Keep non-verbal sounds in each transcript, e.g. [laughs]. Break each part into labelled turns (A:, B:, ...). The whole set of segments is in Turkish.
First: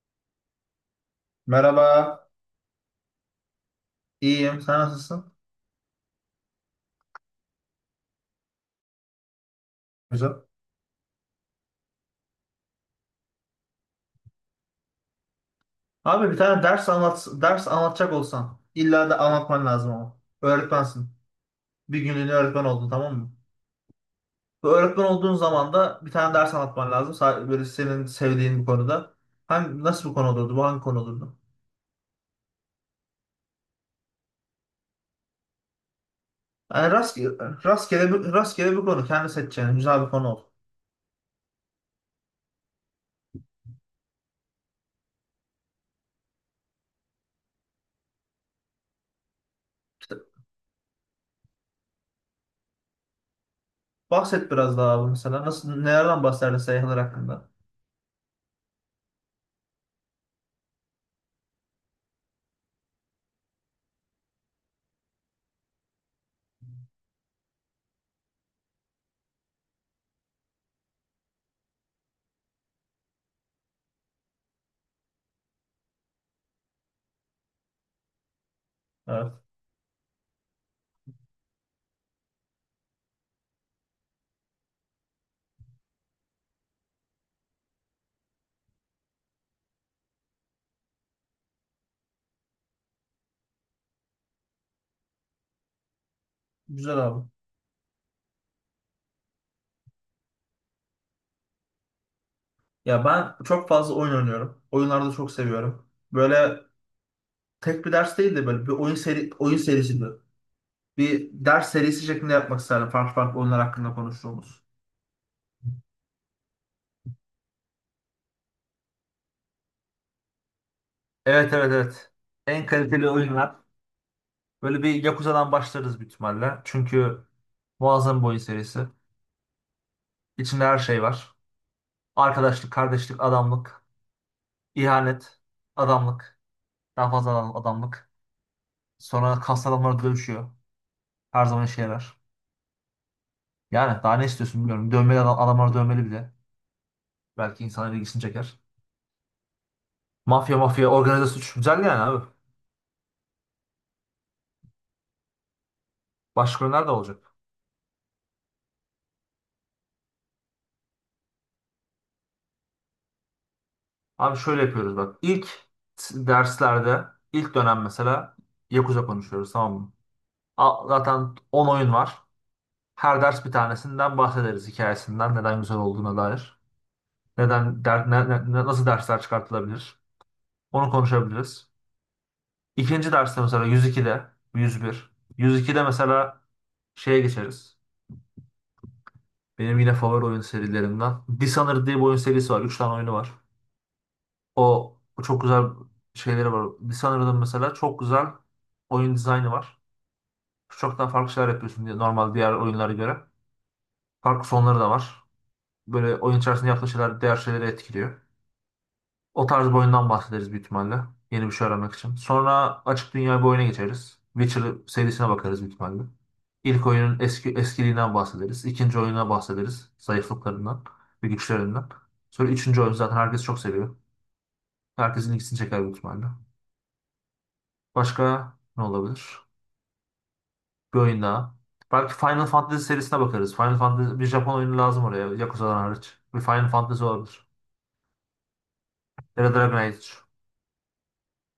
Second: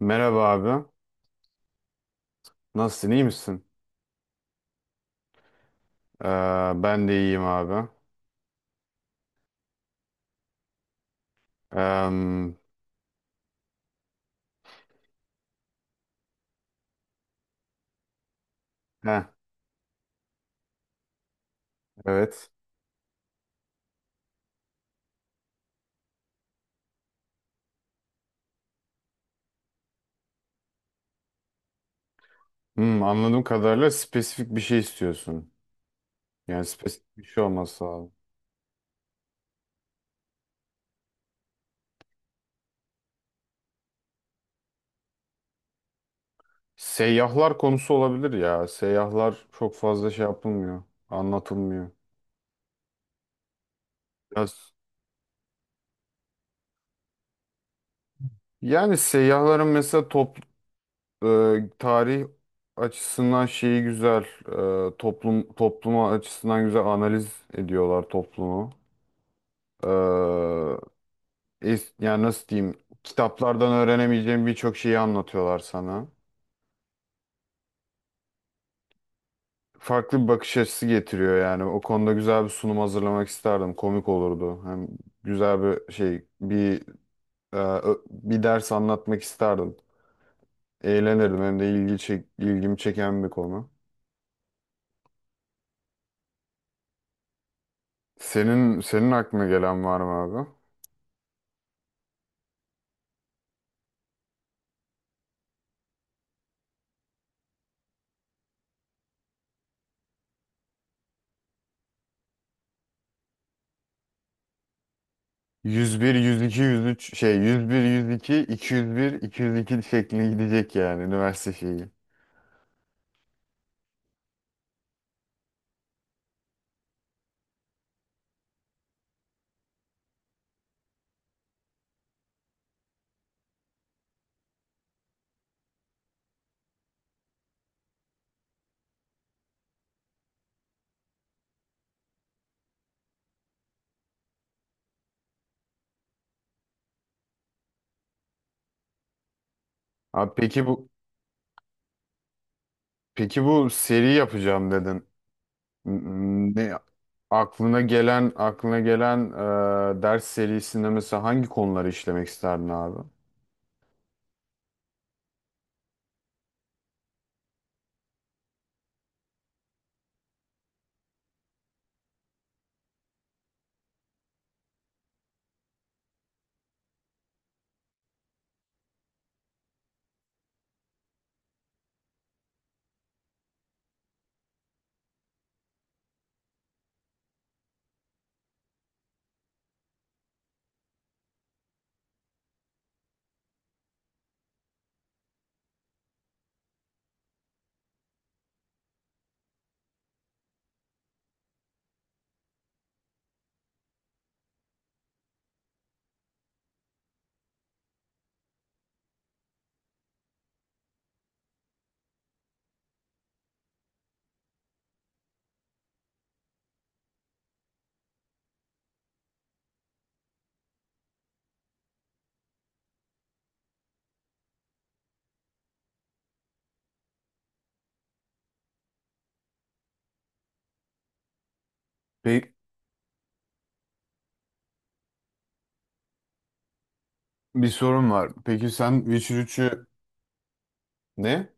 A: Merhaba abi.
B: Merhaba,
A: Nasılsın? İyi misin?
B: iyiyim. Sen nasılsın?
A: Ee, Ben de iyiyim abi.
B: Güzel.
A: Ee,
B: Abi bir tane ders anlat, ders anlatacak olsan illa da
A: heh,
B: anlatman lazım ama. Öğretmensin. Bir günlüğüne
A: evet.
B: öğretmen oldun tamam mı? Bu öğretmen olduğun zaman da bir tane ders anlatman lazım. Böyle senin sevdiğin bir konuda. Hangi, nasıl bir konu olurdu? Bu hangi konu olurdu?
A: Hmm, anladığım kadarıyla spesifik bir şey istiyorsun. Yani
B: Yani
A: spesifik bir
B: rastgele,
A: şey olması
B: rastgele,
A: lazım.
B: bir, rastgele bir konu. Kendi seçeceğin güzel bir konu ol.
A: Seyyahlar konusu olabilir ya. Seyyahlar çok fazla
B: İşte
A: şey yapılmıyor. Anlatılmıyor.
B: bahset
A: Biraz-
B: biraz daha abi mesela. Nasıl, nelerden bahsederdin seyahatler hakkında?
A: Yani seyyahların mesela tarih açısından şeyi güzel. Toplum topluma açısından güzel analiz ediyorlar toplumu. E, Yani nasıl diyeyim, kitaplardan öğrenemeyeceğin birçok şeyi anlatıyorlar sana.
B: Evet.
A: Farklı bir bakış açısı getiriyor yani. O konuda güzel bir sunum hazırlamak isterdim. Komik olurdu. Hem güzel bir bir ders anlatmak isterdim. Eğlenirdim. Hem de ilgimi çeken bir konu.
B: Güzel abi.
A: Senin aklına gelen var mı abi?
B: Ya ben çok fazla oyun oynuyorum. Oyunlarda çok seviyorum. Böyle tek bir ders değil de böyle bir oyun serisi gibi. Bir ders serisi şeklinde yapmak isterdim. Farklı farklı oyunlar hakkında konuştuğumuz.
A: 101, 102, 103 şey 101, 102, 201, 202 şeklinde gidecek yani üniversite
B: Evet, evet,
A: şeyi.
B: evet. En kaliteli oyunlar. Böyle bir Yakuza'dan başlarız büyük ihtimalle. Çünkü muazzam bir oyun serisi. İçinde her şey var. Arkadaşlık, kardeşlik, adamlık, ihanet, adamlık, daha fazla adamlık. Sonra kas adamları dövüşüyor. Her zaman işe yarar. Yani daha ne istiyorsun bilmiyorum. Dövmeli adam, adamlar dövmeli bile. Belki insanların ilgisini çeker.
A: Abi
B: Mafya
A: peki bu
B: mafya organize suç. Güzel yani abi.
A: Peki bu seri yapacağım dedin.
B: Başka
A: Ne
B: günler de olacak.
A: aklına gelen aklına gelen ders serisinde mesela hangi konuları işlemek isterdin abi?
B: Abi şöyle yapıyoruz bak. İlk derslerde ilk dönem mesela Yakuza konuşuyoruz tamam mı? Zaten 10 oyun var. Her ders bir tanesinden bahsederiz, hikayesinden neden güzel olduğuna dair. Neden der, ne- ne- ne- Nasıl dersler çıkartılabilir? Onu konuşabiliriz. İkinci derste mesela 102'de. 101. 102'de mesela şeye geçeriz. Benim yine favori oyun serilerimden. Dishonored diye bir oyun serisi var. Üç tane oyunu var. O çok güzel şeyleri var. Dishonored'ın mesela çok güzel oyun dizaynı var. Çok daha farklı şeyler yapıyorsun diye normal diğer oyunlara göre. Farklı sonları da var. Böyle oyun içerisinde yaptığın şeyler diğer şeyleri etkiliyor. O tarz bir oyundan bahsederiz büyük ihtimalle. Yeni bir şey öğrenmek için. Sonra açık dünya bir oyuna geçeriz. Witcher serisine bakarız büyük ihtimalle. İlk oyunun eskiliğinden bahsederiz. İkinci oyuna bahsederiz. Zayıflıklarından ve güçlerinden. Sonra üçüncü oyun zaten herkes çok seviyor. Herkesin ilgisini çeker büyük ihtimalle. Başka ne olabilir? Bir oyun daha. Belki Final
A: Peki
B: Fantasy serisine bakarız. Final Fantasy bir Japon oyunu lazım oraya. Yakuza'dan hariç. Bir Final Fantasy olabilir.
A: bir sorun var. Peki sen Witcher
B: Ya da Dragon
A: üçü
B: Age.
A: ne?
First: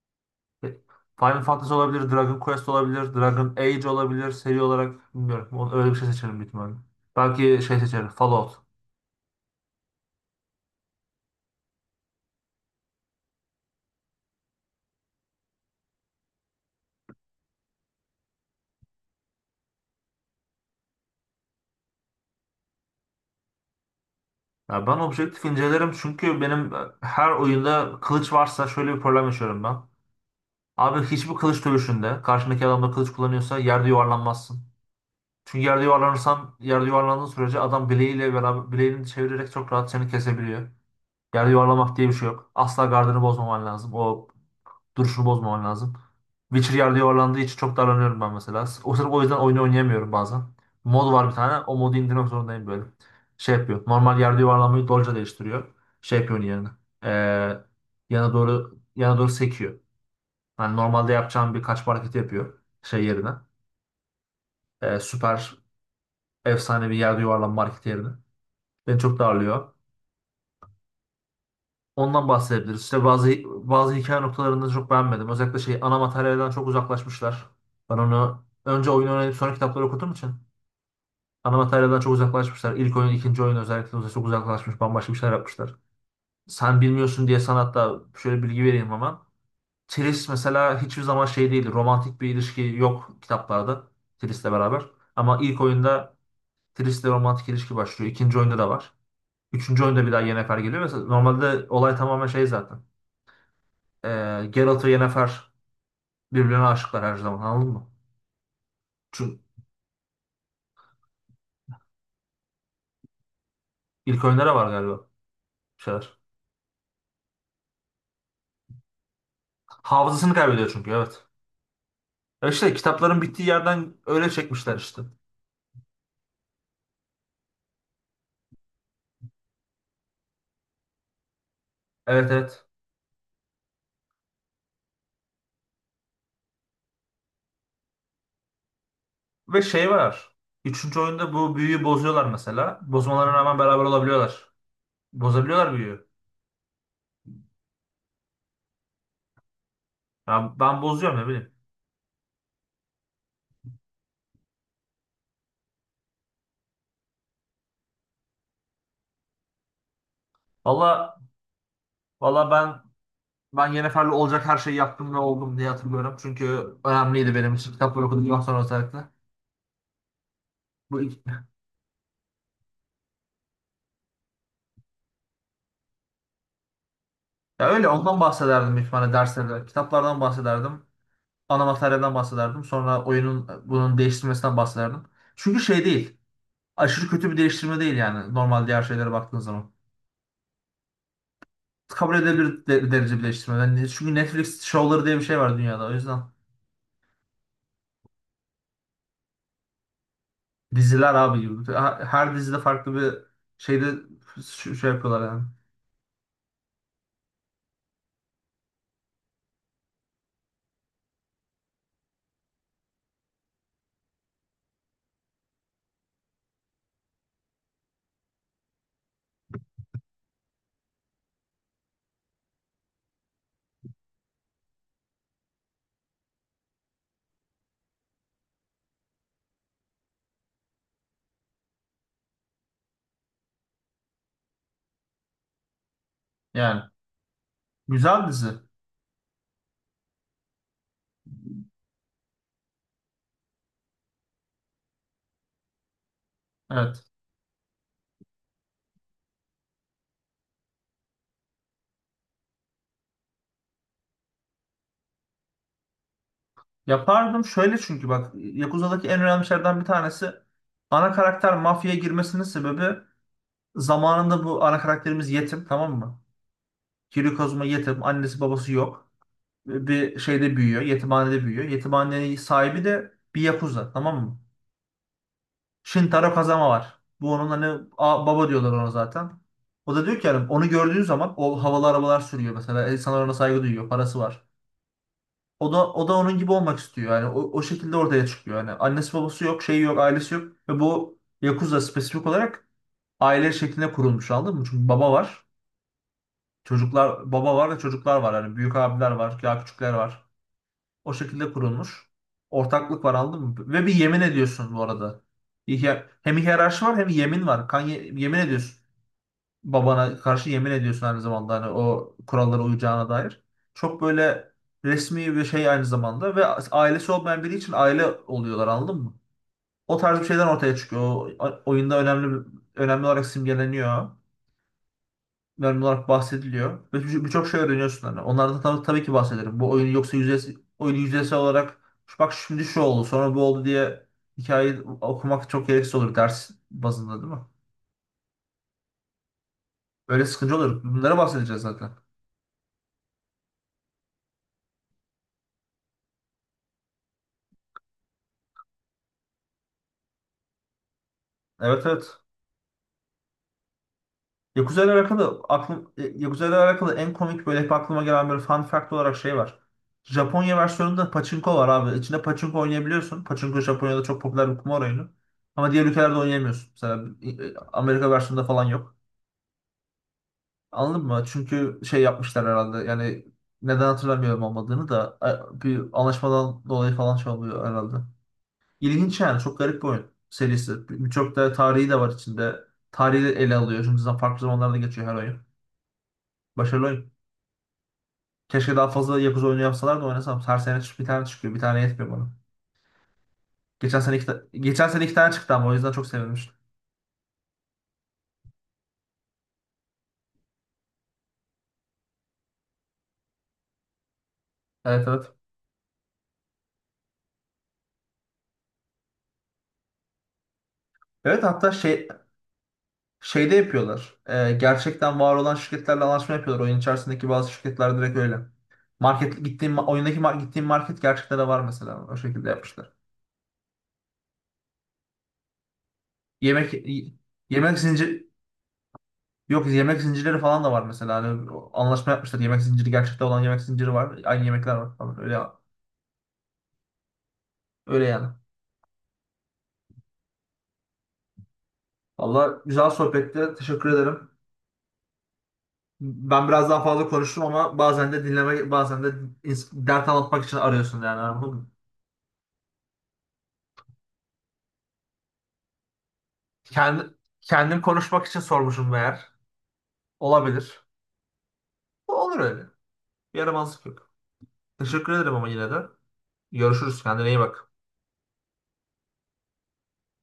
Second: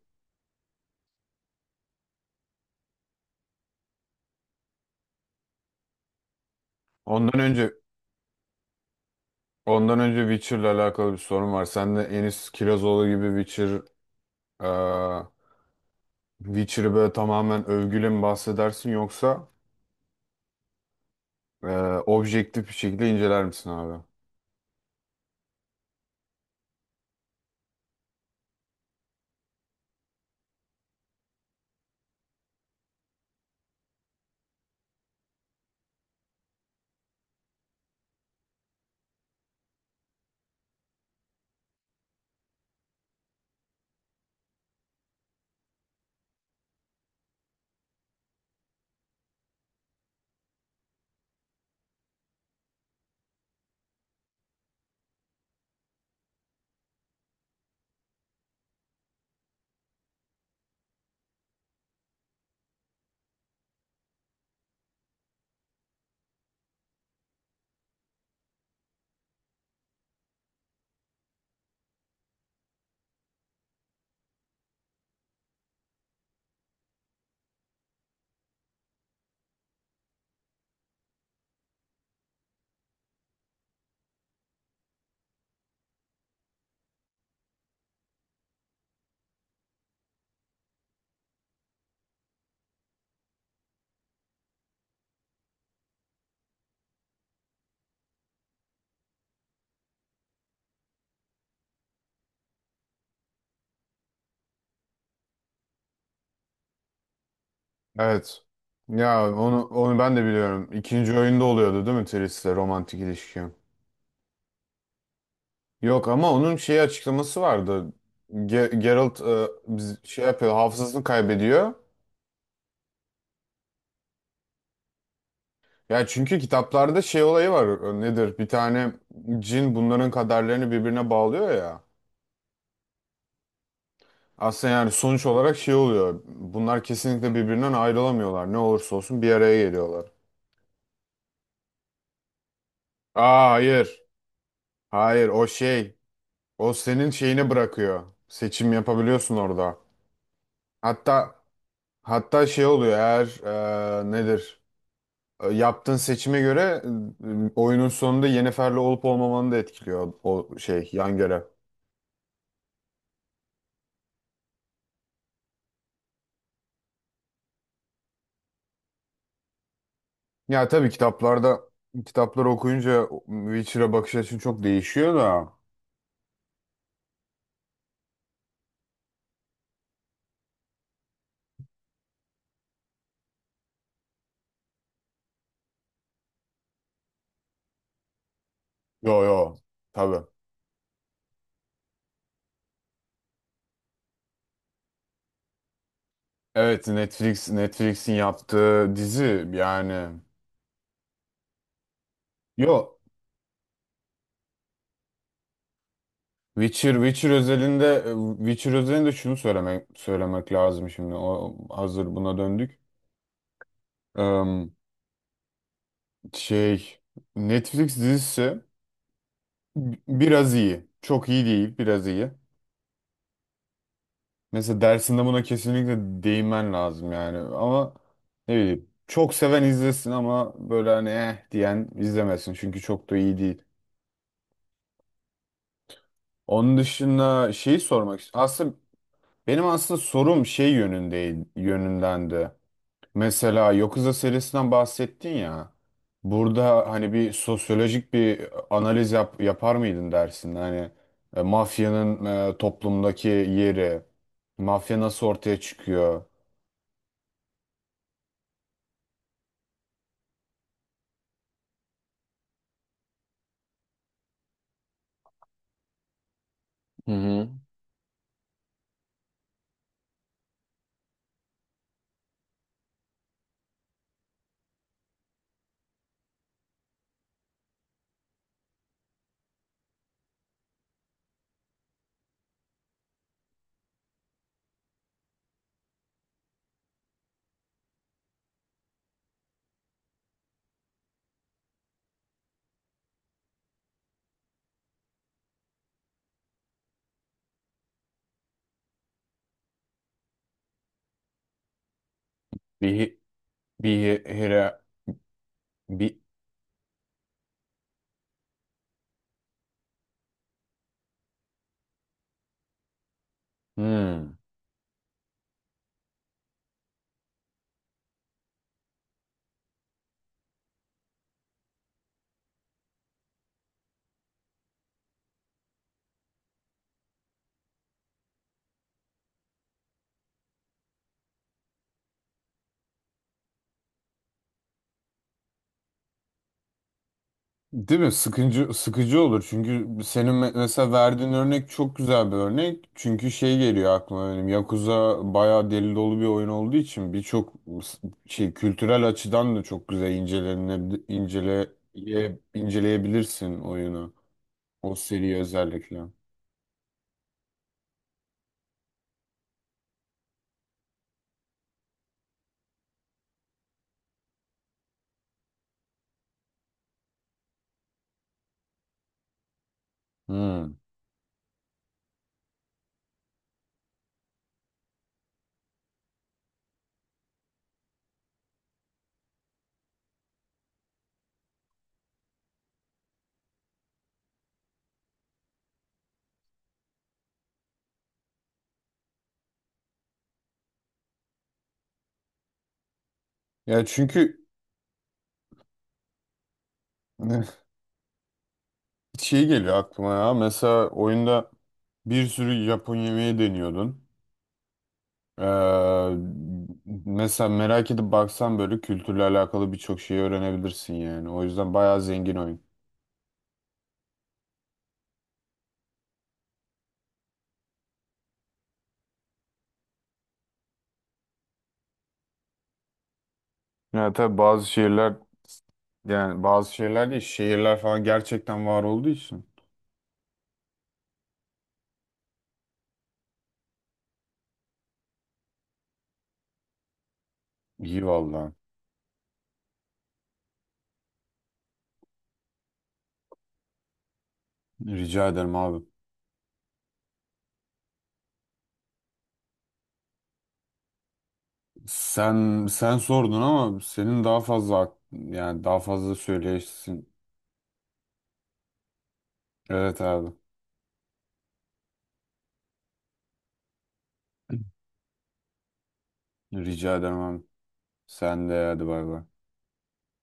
B: E, Final Fantasy olabilir. Dragon Quest olabilir. Dragon Age olabilir. Seri olarak bilmiyorum. Öyle bir şey seçerim büyük ihtimalle.
A: Ondan
B: Belki
A: önce
B: şey seçerim. Fallout.
A: ondan önce Witcher'la alakalı bir sorun var. Sen de Enis Kirazoğlu gibi e, Witcher'ı böyle tamamen övgüyle mi bahsedersin yoksa e, objektif bir şekilde inceler misin abi?
B: Ya ben objektif incelerim, çünkü benim her oyunda kılıç varsa şöyle bir problem yaşıyorum ben. Abi hiçbir kılıç dövüşünde karşındaki adam da kılıç kullanıyorsa yerde yuvarlanmazsın. Çünkü yerde yuvarlanırsan, yerde yuvarlandığın sürece adam bileğiyle beraber bileğini çevirerek çok rahat seni kesebiliyor. Yerde yuvarlamak diye bir şey yok. Asla gardını bozmaman lazım. O duruşunu bozmaman lazım. Witcher yerde yuvarlandığı için çok darlanıyorum ben mesela. O sırf o yüzden oyunu oynayamıyorum bazen. Mod var bir tane. O modu indirmek zorundayım böyle. Şey yapıyor. Normal yerde yuvarlanmayı dolca değiştiriyor. Şey yapıyor onun yerine. Ee, yana doğru yana doğru sekiyor. Yani normalde yapacağım bir kaçma hareketi yapıyor şey yerine. Süper efsane bir yerde yuvarlanma hareketi yerine. Beni çok darlıyor. Ondan bahsedebiliriz. İşte bazı hikaye noktalarını çok beğenmedim. Özellikle şey ana materyalden çok uzaklaşmışlar. Ben onu önce oyunu oynayıp sonra kitapları okuduğum için ana materyalden çok uzaklaşmışlar. İlk oyun, ikinci oyun özellikle çok uzaklaşmış. Bambaşka bir şeyler yapmışlar. Sen bilmiyorsun diye sanatta şöyle bilgi vereyim hemen. Triss mesela hiçbir zaman şey değildi. Romantik bir ilişki yok kitaplarda Triss'le beraber. Ama ilk oyunda Triss'le romantik ilişki başlıyor. İkinci oyunda da var. Üçüncü oyunda bir daha Yennefer geliyor. Mesela normalde olay tamamen şey zaten. Geralt ve Yennefer birbirine aşıklar her zaman, anladın mı?
A: Evet. Ya
B: Çünkü
A: onu ben de biliyorum. İkinci oyunda oluyordu değil mi Tris'le romantik ilişki?
B: ilk oyunlara var galiba bir
A: Yok
B: şeyler.
A: ama onun şey açıklaması vardı. Geralt şey
B: Hafızasını
A: yapıyor,
B: kaybediyor çünkü,
A: hafızasını
B: evet.
A: kaybediyor.
B: Ya işte kitapların bittiği yerden öyle çekmişler işte.
A: Ya çünkü kitaplarda şey olayı var. Nedir? Bir tane cin bunların kaderlerini birbirine bağlıyor ya.
B: Evet, evet.
A: Aslında yani sonuç olarak şey oluyor. Bunlar kesinlikle birbirinden ayrılamıyorlar. Ne olursa olsun bir
B: Ve
A: araya
B: şey
A: geliyorlar.
B: var. Üçüncü oyunda bu büyüyü bozuyorlar mesela. Bozmalarına
A: Aa
B: rağmen beraber
A: hayır.
B: olabiliyorlar.
A: Hayır o
B: Bozabiliyorlar
A: şey.
B: büyüyü.
A: O senin şeyini bırakıyor. Seçim yapabiliyorsun orada.
B: Ya ben bozuyorum, ne
A: Hatta
B: bileyim.
A: hatta şey oluyor, eğer nedir, yaptığın seçime göre oyunun sonunda Yennefer'le olup olmamanı da etkiliyor o şey yan
B: Valla
A: görev.
B: valla ben Yennefer'le olacak her şeyi yaptım ve oldum diye hatırlıyorum. Çünkü önemliydi benim için kitapları okuduktan sonra özellikle.
A: Ya tabii
B: Bu
A: kitaplarda, kitapları okuyunca Witcher'a bakış açın çok değişiyor da.
B: Ya öyle ondan bahsederdim büyük ihtimalle derslerde. Kitaplardan bahsederdim. Ana materyalden bahsederdim. Sonra oyunun bunun değiştirmesinden bahsederdim. Çünkü şey değil. Aşırı kötü bir değiştirme değil yani. Normal diğer şeylere
A: Yo
B: baktığın
A: yo,
B: zaman.
A: tabii.
B: Kabul edilebilir derece bir değiştirme. Yani çünkü Netflix şovları diye bir şey var dünyada. O yüzden
A: Evet, Netflix'in yaptığı dizi yani.
B: diziler abi gibi. Her dizide farklı
A: Yo,
B: bir şeyde şey yapıyorlar yani.
A: Witcher özelinde, Witcher özelinde şunu söylemek lazım şimdi. O, hazır buna döndük. Em, Şey, Netflix dizisi biraz iyi. Çok iyi değil, biraz iyi. Mesela dersinde buna kesinlikle değinmen lazım yani. Ama ne bileyim, çok seven izlesin ama böyle hani eh diyen izlemesin. Çünkü çok da iyi değil. Onun
B: Yani
A: dışında şeyi
B: güzel dizi.
A: aslında benim aslında sorum şey yönündendi. Mesela Yakuza serisinden bahsettin ya. Burada
B: Evet.
A: hani bir sosyolojik bir analiz yapar mıydın dersin? Hani mafyanın toplumdaki yeri, mafya nasıl ortaya çıkıyor?
B: Yapardım şöyle, çünkü bak Yakuza'daki en önemli şeylerden bir tanesi ana karakter mafyaya girmesinin sebebi. Zamanında bu ana karakterimiz yetim, tamam mı?
A: Hı
B: Kiryu
A: hı.
B: Kazuma yetim. Annesi babası yok. Bir şeyde büyüyor. Yetimhanede büyüyor. Yetimhanenin sahibi de bir yakuza, tamam mı? Shintaro Kazama var. Bu onun hani baba diyorlar ona zaten. O da diyor ki yani onu gördüğün zaman o havalı arabalar sürüyor mesela. İnsanlar ona saygı duyuyor. Parası var. O da onun gibi olmak istiyor. Yani o, o şekilde ortaya çıkıyor. Yani annesi babası yok, şeyi yok, ailesi yok ve bu Yakuza spesifik olarak aile şeklinde kurulmuş, anladın mı? Çünkü baba var. Çocuklar, baba var ve çocuklar var. Yani büyük abiler var, ya küçükler var. O şekilde kurulmuş.
A: Bir
B: Ortaklık var,
A: hi-
B: anladın mı? Ve bir
A: bir
B: yemin
A: hi-
B: ediyorsun
A: hire
B: bu arada.
A: bir
B: Hem hiyerarşi var hem yemin var. Kan yemin ediyorsun. Babana karşı yemin ediyorsun aynı zamanda, hani o kurallara uyacağına dair. Çok
A: hmm.
B: böyle resmi bir şey aynı zamanda ve ailesi olmayan biri için aile oluyorlar, anladın mı? O tarz bir şeyden ortaya çıkıyor. O, oyunda önemli olarak simgeleniyor, genel olarak bahsediliyor. Ve birçok şey öğreniyorsun hani. Onlardan tabii ki bahsederim. Bu oyunu yoksa oyunu yüzeysel olarak, "Şu bak şimdi şu oldu sonra bu oldu" diye hikayeyi okumak çok gereksiz olur ders bazında, değil mi?
A: Değil mi? Sıkıcı olur. Çünkü
B: Öyle
A: senin
B: sıkıcı olur.
A: mesela
B: Bunlara
A: verdiğin
B: bahsedeceğiz
A: örnek
B: zaten.
A: çok güzel bir örnek. Çünkü şey geliyor aklıma benim. Yakuza bayağı deli dolu bir oyun olduğu için s- şey kültürel açıdan da çok güzel
B: Evet, evet.
A: inceleyebilirsin oyunu. O seriyi özellikle.
B: Yakuza ile alakalı en komik böyle hep aklıma gelen bir fun fact olarak şey var. Japonya versiyonunda pachinko var abi. İçinde pachinko oynayabiliyorsun. Pachinko Japonya'da çok popüler bir kumar oyunu. Ama diğer ülkelerde oynayamıyorsun. Mesela Amerika versiyonunda falan yok.
A: Hmm.
B: Anladın mı? Çünkü şey yapmışlar herhalde. Yani neden hatırlamıyorum olmadığını da bir anlaşmadan dolayı falan şey oluyor herhalde. İlginç yani. Çok garip bir oyun serisi. Birçok da tarihi de var içinde. Tarihi de ele alıyor. Şimdi zaten farklı zamanlarda geçiyor her oyun. Başarılı oyun. Keşke daha fazla Yakuza oyunu yapsalar da oynasam. Her sene bir tane çıkıyor. Bir tane yetmiyor bana.
A: Ya çünkü
B: Geçen sene iki tane çıktı ama, o yüzden çok sevinmiştim.
A: [laughs] şey geliyor aklıma ya. Mesela oyunda bir sürü Japon yemeği deniyordun.
B: Evet, evet.
A: Ee, mesela merak edip baksan böyle kültürle alakalı birçok şeyi öğrenebilirsin yani. O
B: Evet hatta
A: yüzden bayağı
B: şey
A: zengin oyun.
B: Şeyde yapıyorlar. Gerçekten var olan şirketlerle anlaşma yapıyorlar. Oyun içerisindeki bazı şirketler direkt öyle. Market gittiğim ma- oyundaki mar- gittiğim market gerçekten de var mesela. O şekilde yapmışlar.
A: Ya tabii bazı şehirler, yani
B: Yemek
A: bazı şehirler
B: y-
A: değil,
B: yemek
A: şehirler falan
B: zincir
A: gerçekten var olduğu için.
B: yok, yemek zincirleri falan da var mesela. Anlaşma yapmışlar. Yemek zinciri, gerçekte olan yemek zinciri var. Aynı yemekler var falan. Öyle
A: İyi
B: öyle yani.
A: valla.
B: Valla güzel sohbetti. Teşekkür ederim.
A: Rica ederim abi.
B: Ben biraz daha fazla konuştum ama bazen de dinleme, bazen de dert anlatmak için arıyorsun yani.
A: Sen sordun ama senin daha yani daha fazla
B: Kendi,
A: söyleyesin.
B: kendim konuşmak için sormuşum meğer.
A: Evet abi.
B: Olabilir. Olur öyle. Yaramazlık yok. Teşekkür ederim ama yine de.
A: Rica
B: Görüşürüz.
A: ederim
B: Kendine iyi
A: abi.
B: bak.
A: Sen de hadi bay bay.